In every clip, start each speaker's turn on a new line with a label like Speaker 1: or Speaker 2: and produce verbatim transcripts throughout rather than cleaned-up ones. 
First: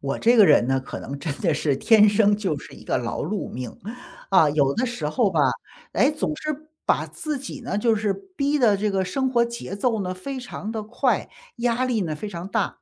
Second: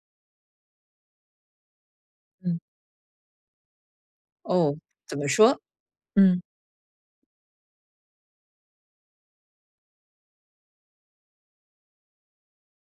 Speaker 1: 我这个人呢，可能真的是天生就
Speaker 2: 嗯，
Speaker 1: 是一个劳碌命。啊，有
Speaker 2: 哦，
Speaker 1: 的时
Speaker 2: 怎么
Speaker 1: 候吧，
Speaker 2: 说？
Speaker 1: 哎，总
Speaker 2: 嗯
Speaker 1: 是把自己呢，就是逼的这个生活节奏呢非常的快，压力呢非常大。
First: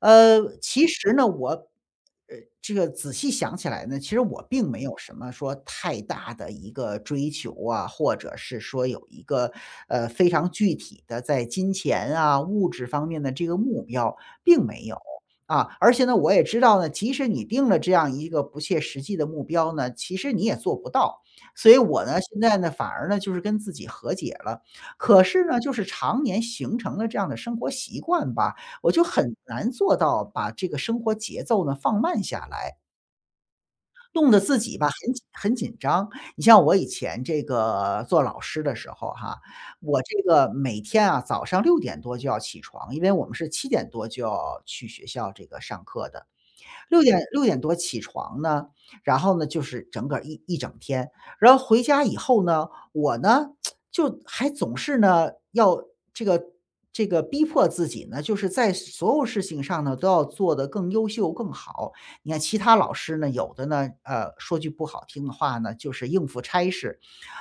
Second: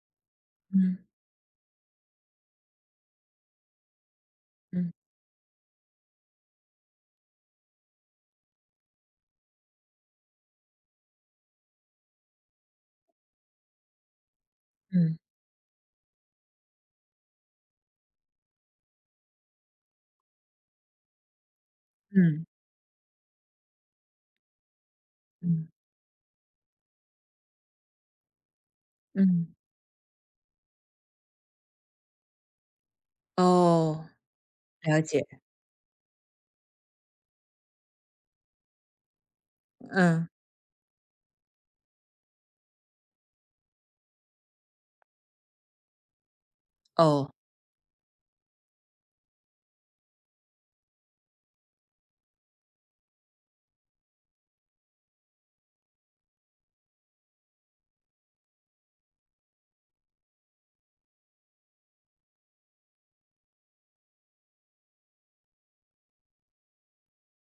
Speaker 1: 呃，其
Speaker 2: 嗯
Speaker 1: 实呢，我，呃，这个仔细想起来呢，其实我并没
Speaker 2: 嗯
Speaker 1: 有什么说太大的一个追求啊，或者是说有一个，呃，非常具体的在金钱啊、物质方面的这个目标，并没有。
Speaker 2: 嗯
Speaker 1: 啊，而且呢，我也知道呢，即使你定了这样一个不切实际的目标呢，其实你也做不到。所以我呢，现
Speaker 2: 嗯
Speaker 1: 在呢，反而呢，就是跟自己和解了。可是呢，
Speaker 2: 嗯
Speaker 1: 就是常年形成了这样的生活习惯吧，我就很
Speaker 2: 嗯，
Speaker 1: 难做到把这个生活节奏呢放慢下来，
Speaker 2: 哦，
Speaker 1: 弄得自己吧
Speaker 2: 了
Speaker 1: 很紧
Speaker 2: 解，
Speaker 1: 很紧张。你像我以前这个做老师的时候哈，我这
Speaker 2: 嗯，
Speaker 1: 个每天啊早上六点多就要起床，因为我们是七点多就要去学校这个上课的。六点
Speaker 2: 哦，
Speaker 1: 六点多起床呢，然后呢，就是整个儿一一整天。然后回家以后呢，我呢，就还总是呢，要这个这个逼迫自己呢，就是在所有事情上呢，都要做得更优秀、更好。你看其他老师呢，有的呢，呃，说句不好听的话呢，就是应付差事，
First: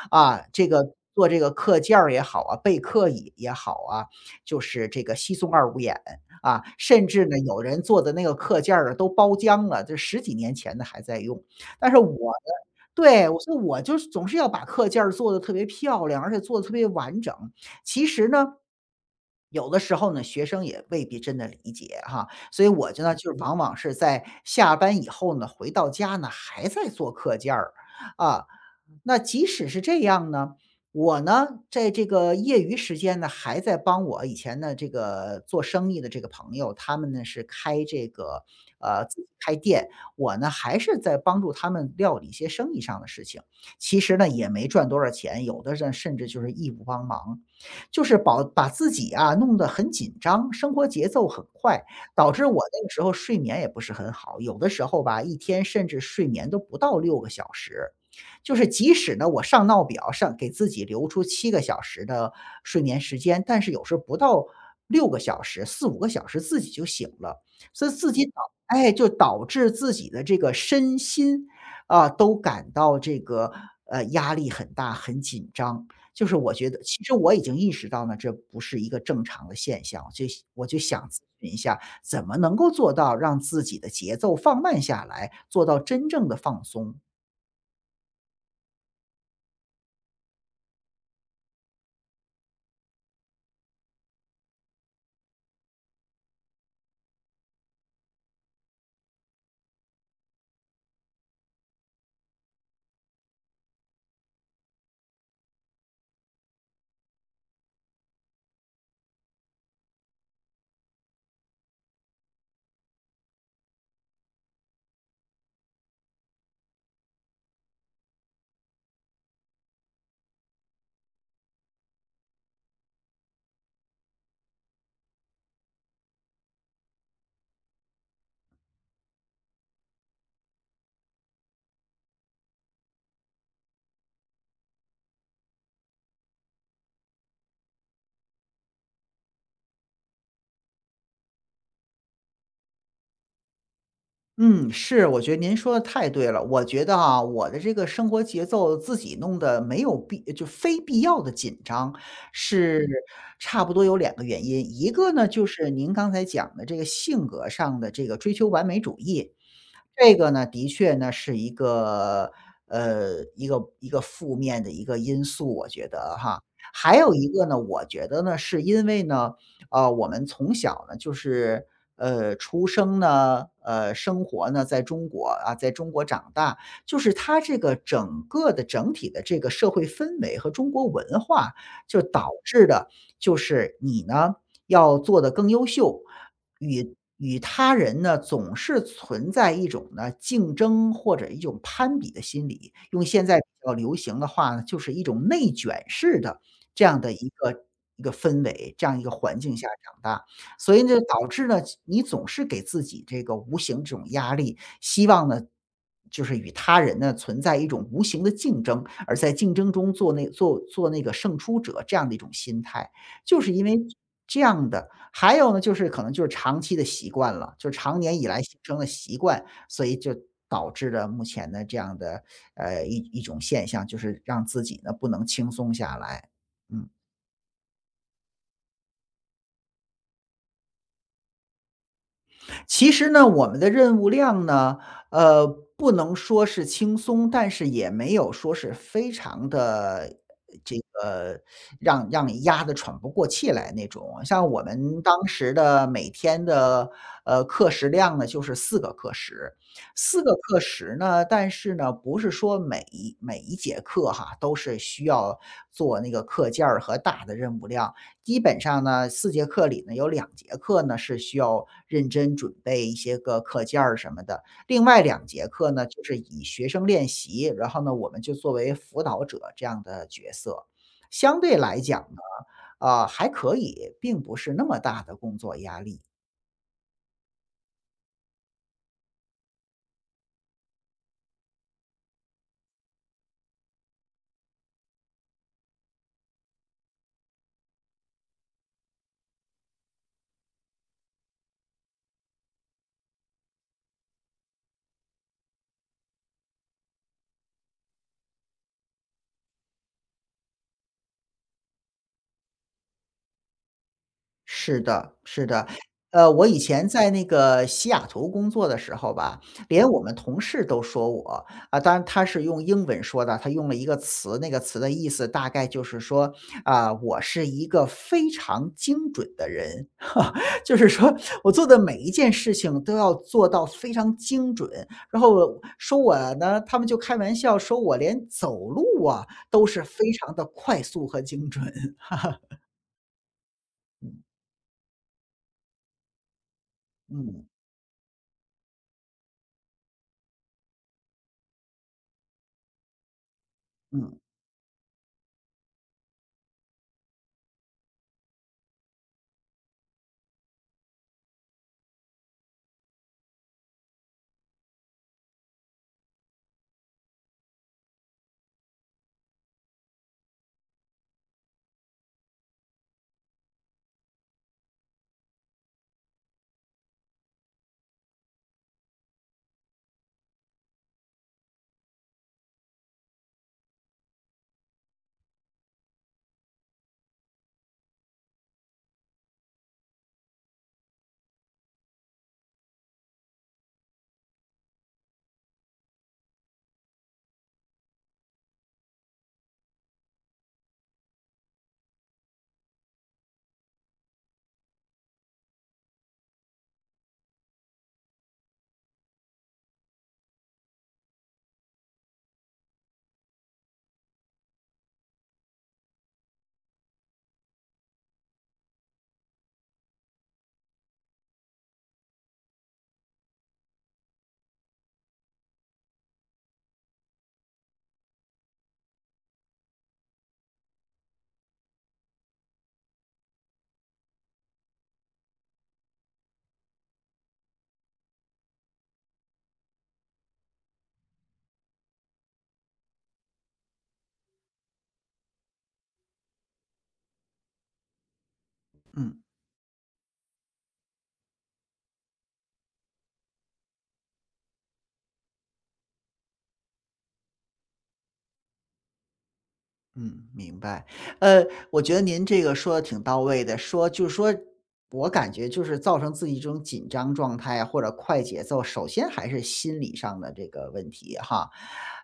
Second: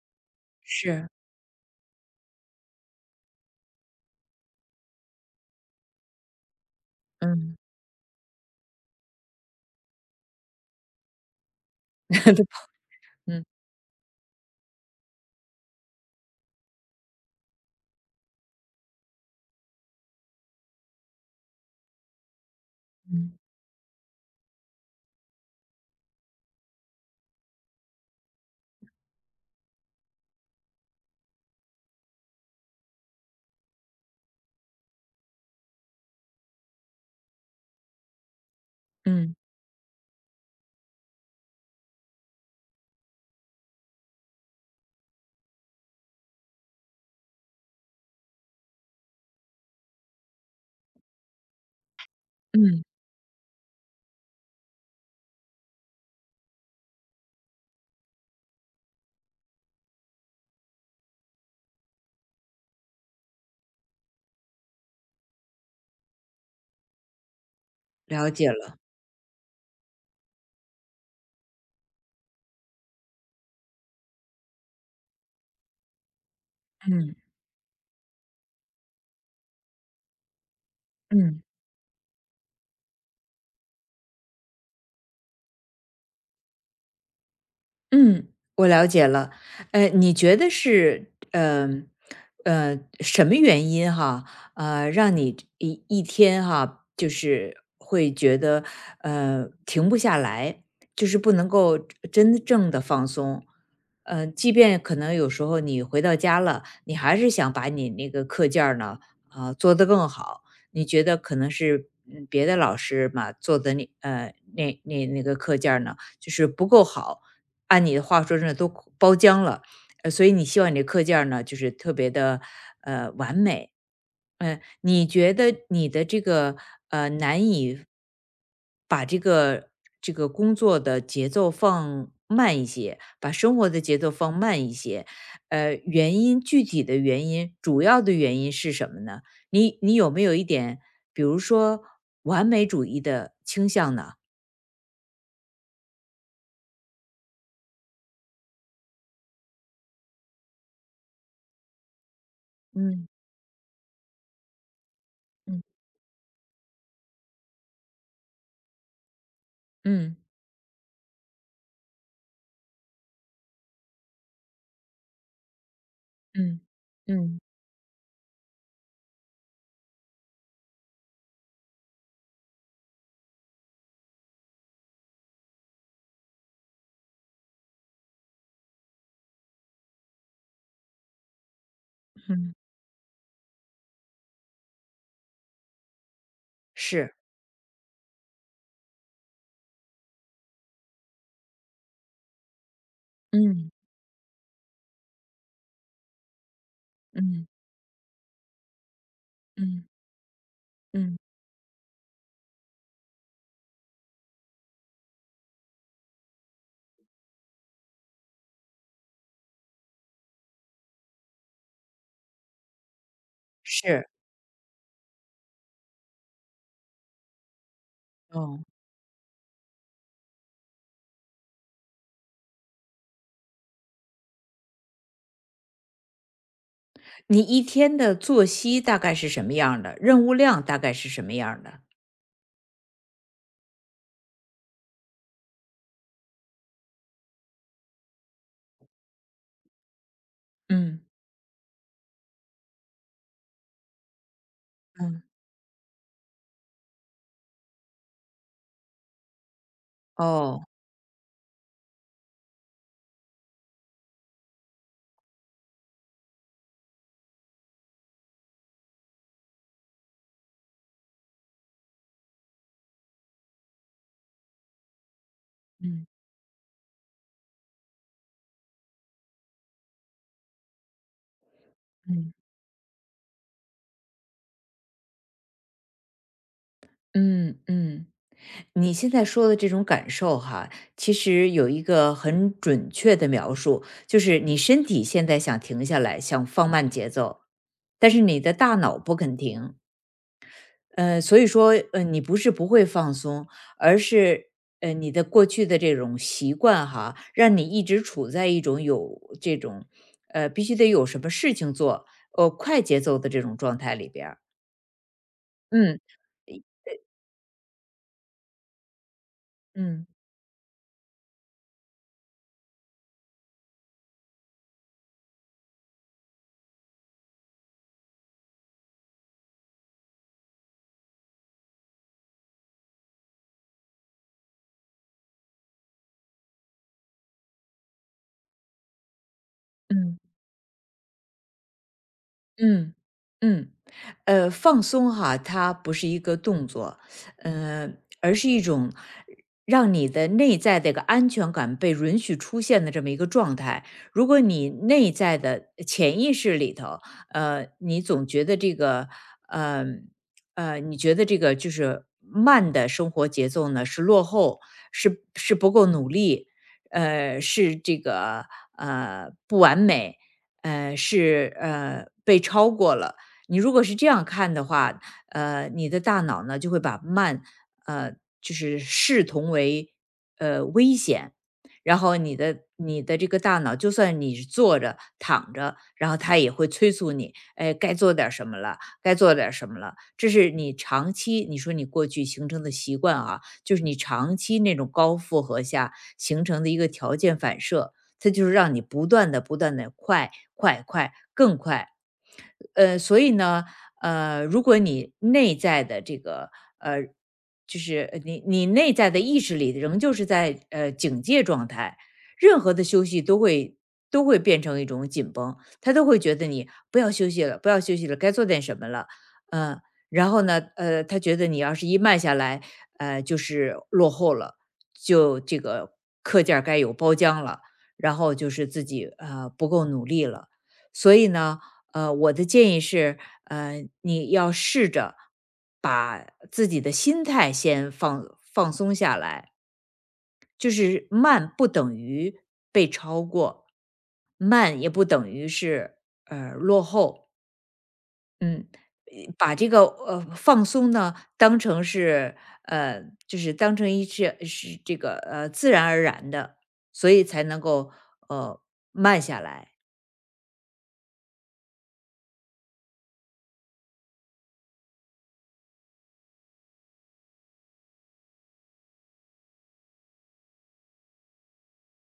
Speaker 1: 啊，这个
Speaker 2: 是，
Speaker 1: 做这个课件儿也好啊，备课椅也好啊，就是这个稀松二五眼啊。甚至呢，
Speaker 2: 嗯，
Speaker 1: 有人做的那个课件儿啊都包浆了，这十几年前的还在用。但是我呢， 对，我
Speaker 2: 嗯
Speaker 1: 说我就是总是要把课件儿做得特别漂亮，而且做得特别完整。其实呢，有的时候呢，学生也未必真的理解哈，所以我觉得就是
Speaker 2: 嗯
Speaker 1: 嗯往往是在下班以后呢，回到家呢，还在做课件儿啊。那即使是这样呢，我呢，在这个业余时间呢，还在帮我以前的这个做生意的这个朋友，他们呢是开这个呃，自己
Speaker 2: 嗯，
Speaker 1: 开店，我呢还是在帮助他们料理一些生意上的事情。其实呢，也没赚多少钱，有的呢甚至就是义务帮忙。就是保把自己啊弄得很紧张，生活节奏很快，导致我那
Speaker 2: 嗯，
Speaker 1: 个时候睡眠也不是很好，有的时候吧，一天甚至睡眠都不到六个小时。就是即使呢，我上闹表上给自己留出七个小时的睡眠时间，但是有时候不到六个小时四五个小时自己就醒了，所以自己
Speaker 2: 了
Speaker 1: 导
Speaker 2: 解了，
Speaker 1: 哎，就导致自己的这个身心啊，都感到这个，呃，压力很大，很紧张。就是我觉得其实
Speaker 2: 嗯
Speaker 1: 我已经意识到呢，这不是一个正常的现象，就我就想咨
Speaker 2: 嗯。
Speaker 1: 询一下，怎么能够做到让自己的节奏放慢下来，做到真正的放松？
Speaker 2: 嗯，我了解了。呃，你觉得是呃呃什么原因哈？呃，让你这一一天哈，就是会觉得呃停不下来，就是不能够真正的放松。呃，即便可能有时候你回到家了，你还是想把你那个课件儿呢啊、做得更好。你觉得可能是嗯别的老师嘛做的那呃那那那个课件儿呢，就是不够好。按你的话说真的都包浆了，呃，所以你希望你的课件儿呢，就是特别的，呃，完美。嗯，你觉得你的这个，呃，难以把这个这个工作的节奏放慢一些，把生活的节奏放慢一些，呃，原因具体的原因主要的原因是什么呢？你你有没有一点，比如说完美主义的倾向呢？
Speaker 1: 嗯，是，我觉得您说的太对了。我觉得啊，我的这个生活节奏自己弄得没有必就非必要的紧张，是
Speaker 2: 嗯
Speaker 1: 差不多有两个原因。一个呢，就
Speaker 2: 嗯
Speaker 1: 是您刚才讲的这个性格上的这个追求完美主义，这
Speaker 2: 嗯。
Speaker 1: 个呢，的确呢，是一个呃，一个一个负面的一个因素，我觉得哈。
Speaker 2: 嗯
Speaker 1: 还有一
Speaker 2: 嗯
Speaker 1: 个呢，我觉得呢，是因为呢，呃，我们从小呢，就是呃，出生呢，呃，生活呢，在中国啊，在中国长大，就是它这个整个的整体的这个社会氛围和中国文化，就导
Speaker 2: 嗯。
Speaker 1: 致的，就是你呢要做的更优秀。与
Speaker 2: 是。
Speaker 1: 与他人呢，总是存在一种呢竞争或者一种攀比的心理。用现在比
Speaker 2: 嗯，
Speaker 1: 较流行的话呢，就是一种内卷式的这样的一
Speaker 2: 嗯，
Speaker 1: 个一个氛围，这样一个环境下
Speaker 2: 嗯，
Speaker 1: 长大，所以呢，
Speaker 2: 嗯。
Speaker 1: 导致呢，你总是给自己这个无形这种压力，希望呢，就是与他人呢存在一种无形的竞争，而在竞争中做那做做那个胜出者这样的一种心态。就是因为
Speaker 2: 是，
Speaker 1: 这样的。还有呢，就是可能就是长期的习惯了，就是常年以来形
Speaker 2: 哦，
Speaker 1: 成的习惯，所以就导致了目前的这样的，呃，一一种现象，就是让自己呢不能轻松下来。嗯。
Speaker 2: 你一天的作息大概是什么样儿的？任务量大概是什么样儿的？
Speaker 1: 其实呢，我们的任务量呢，呃，不能说是轻松，但是也没有说是非常的这
Speaker 2: 嗯，
Speaker 1: 个让让你压得喘不过气来那种啊。像我们
Speaker 2: 嗯。
Speaker 1: 当时的每天的，呃，课时量呢，就是四个课时。四个课
Speaker 2: 哦。
Speaker 1: 时呢，但是呢，不是说每一每一节课哈，都是需要做那个课件儿和大的任务量。基本上呢四节课里呢，有两节课呢，是需要认真准备一些个课件儿什么的，另外两节课呢，就
Speaker 2: 嗯，
Speaker 1: 是以学生练习，然后呢，我们就作为辅导者这样的角色。相对来讲呢，
Speaker 2: 嗯，
Speaker 1: 啊还可以，并不是那么大的工作压力。
Speaker 2: 嗯，嗯。你现在说的这种感受哈，其实有一个很准确的描述，就是你身体现在想停下来，想放慢节奏，但是你的大脑不肯停。呃，所以说，呃，你不是不会放松，而是，呃，你的过去的这种习惯哈，让你一直处在一种有这种，呃，必须得有什么事情做，呃，快节奏的这种状态里边儿。
Speaker 1: 是的，是的。
Speaker 2: 嗯
Speaker 1: 呃，我以前在那个西雅图工作的时候吧，连我
Speaker 2: 嗯
Speaker 1: 们同事都说我啊，当然他是用英文说的，他用了一个词，那个词的意思大概就是说啊，我是一个非常精准的人，就是说我做的每一件事情都要做到非常精准。然后我说我呢，他们就开玩笑说我连走路啊都是非
Speaker 2: 嗯。
Speaker 1: 常的快速和精准。
Speaker 2: 嗯，嗯，呃，放松哈，它不是一个动作，
Speaker 1: 嗯
Speaker 2: 呃，而是一种让你的内在的一个安全感被允许出现的这么一个状态。
Speaker 1: 嗯
Speaker 2: 如果你内在的潜意识里头，呃，你总觉得这个，呃，呃，你觉得这个就是慢的生活节奏呢是落后，是是不够努力，呃，是这个呃不完美。呃，是呃被超过了。你如果是这样看的话，呃，你的大脑呢就会把慢，呃，就是视同为呃危险，然后你的你的这个大脑，就算你是坐着躺着，然后它也会催促你，哎，该做点儿什么了，该做点儿什么了。这是你长期，你说你过去形成的习惯啊，就是你长期那种高负荷下形成的一个条件反射。它就是让你不断的、不断的快快快，更快。呃，所以呢，呃，如果你内在的这个呃，就是呃你你内在的意识里仍旧是在呃警戒状态，任何的休息都会都会变成一种紧绷，他都会觉得你不要休息了，不要休息了，该做点什么了，嗯、然后呢，呃，他觉得你要是一慢下来，呃，就是落后了，就这个课件儿该有包浆了，然后就是自己呃不够努力了，所以呢，呃，我的建议是，呃，你要试着把自己的心态先放放松下来，就是慢不等于被超过，慢也不等于是呃落后。嗯，
Speaker 1: 嗯。
Speaker 2: 呃把这个呃放松呢当成是呃就是当成一是是这个呃自然而然的，所以才能够呃慢下来。
Speaker 1: 嗯，明白。呃，我觉得您这个说的挺到位的，说就是说我感觉就是造成自己这种紧张状态啊或者快节奏，首先还是心理上的这个问题哈。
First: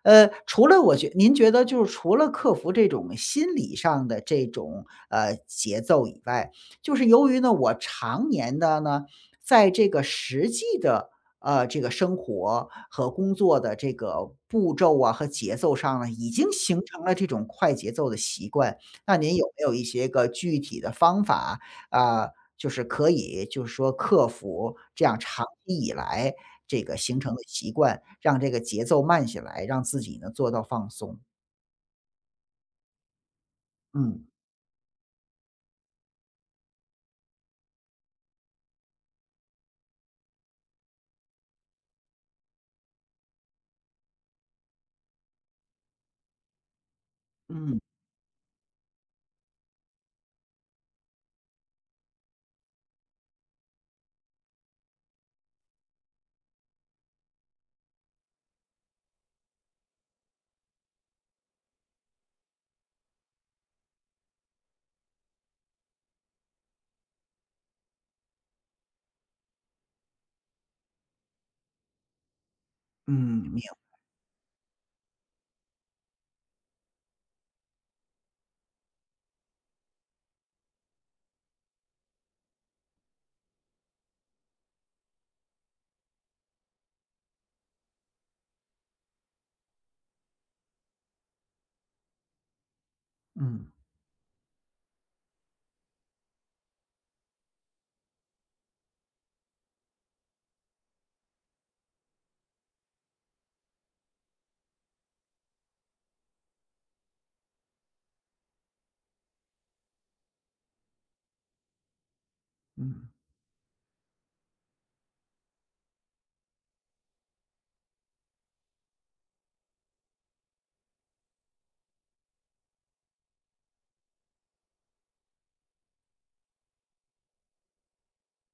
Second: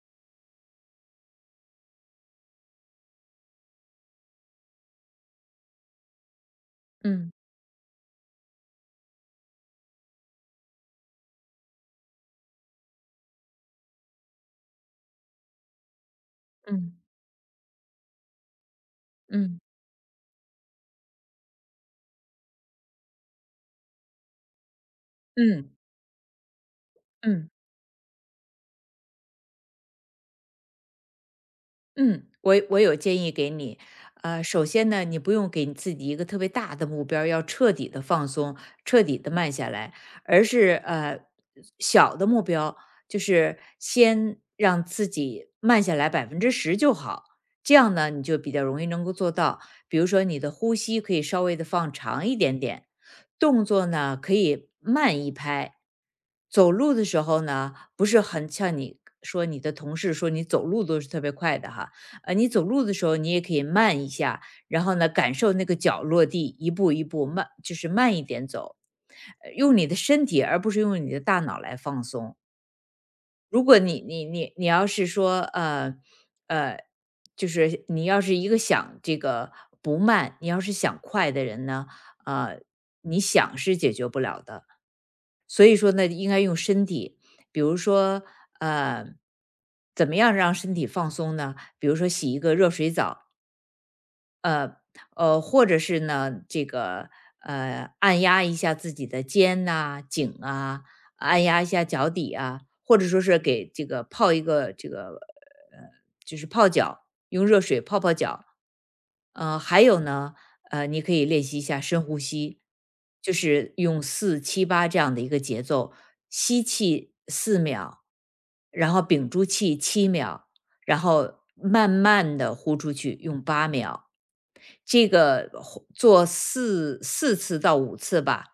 Speaker 1: 呃，除了我觉您觉得就是除了克服这种心理上的这种，呃，节奏以外，就是由
Speaker 2: 嗯
Speaker 1: 于呢，我常年的呢，在这个实际的呃，这个生活和工作的这个步骤啊和节奏上呢，已经形
Speaker 2: 嗯
Speaker 1: 成了这种快节奏的习惯。那您有
Speaker 2: 嗯
Speaker 1: 没有一些个具体的方法啊，就是可以就是说克服这样长
Speaker 2: 嗯
Speaker 1: 期以来这个形成的
Speaker 2: 嗯。
Speaker 1: 习惯，让这个节奏慢下来，让自己呢做到放松？
Speaker 2: 嗯，我我有建议给你。
Speaker 1: 嗯
Speaker 2: 呃，首先呢，你不用给你自己一个特别大的目标儿要彻底的放松，彻底的慢下来，而是呃小的目标，就是先让自己慢下来百分之十就好。这
Speaker 1: 嗯
Speaker 2: 样呢，你就比较容易能够做到。比如说，你的呼吸可以稍微的放长一点点，动作呢可以慢一拍，走路的时候呢，不是很像你说你的同事说你走路都是特别快的哈，呃，你走路的时候你也可以慢一下，然后呢，感受那个脚落地，一步一步慢，就是慢一点走，呃用你的身体，而不是用你的大脑来放松。
Speaker 1: 嗯，明
Speaker 2: 如果你你你你要是说，呃呃，就是你要是一个想这个不慢，你要是想快的人呢，呃，你想是解决不了的。所以说呢，应该用身体，比如说，呃，怎么样让身体放松呢？比如说洗一个热水澡，
Speaker 1: 嗯
Speaker 2: 呃呃，或者是呢，这个呃，按压一下自己的肩呐、颈啊，按压一下脚底啊，或者说是给这个泡一个这个呃，就是泡脚，用热水泡泡脚。呃，还有呢，呃，你可以练习一下深呼吸，
Speaker 1: 嗯
Speaker 2: 就是用四七八这样的一个节奏，吸气四秒，然后屏住气七秒，然后慢慢的呼出去，用八秒。这个呼做四四次到五次吧，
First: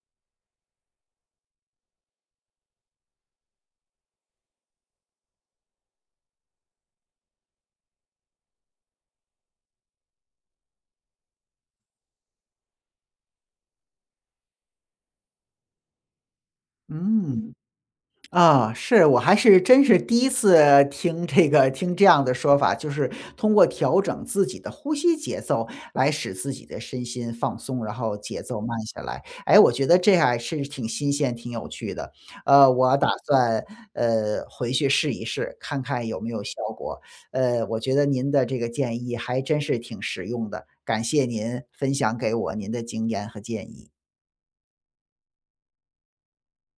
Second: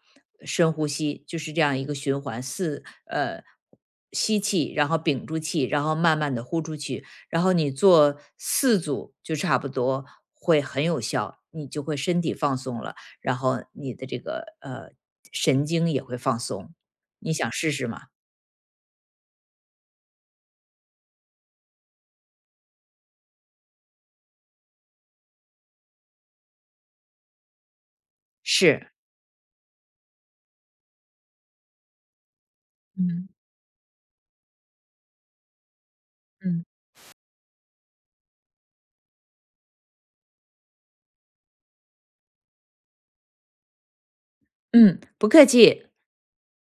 Speaker 2: 深呼吸，就是这样一个循环。四呃，吸气，然后屏住气，然后慢慢的呼出去，然后你做四组就差不多会很有效，你就会身体放松了，然后你的这个，呃，神经也会放松。你想
Speaker 1: 嗯。
Speaker 2: 试试吗？
Speaker 1: 啊，是，我还是真是第一次听这个听这样的说法，就是通过调整自己的呼吸节奏来使自己的身心放松，然后节奏慢
Speaker 2: 是。
Speaker 1: 下来。哎，我觉得这还是挺新鲜、挺有趣的。呃，我打
Speaker 2: 嗯，
Speaker 1: 算呃回去试一试，看看有没有效
Speaker 2: 嗯。
Speaker 1: 果。呃，我觉得您的这个建议还真是挺实用的，感谢您分享给我您的经验和建议。
Speaker 2: 嗯，不客气。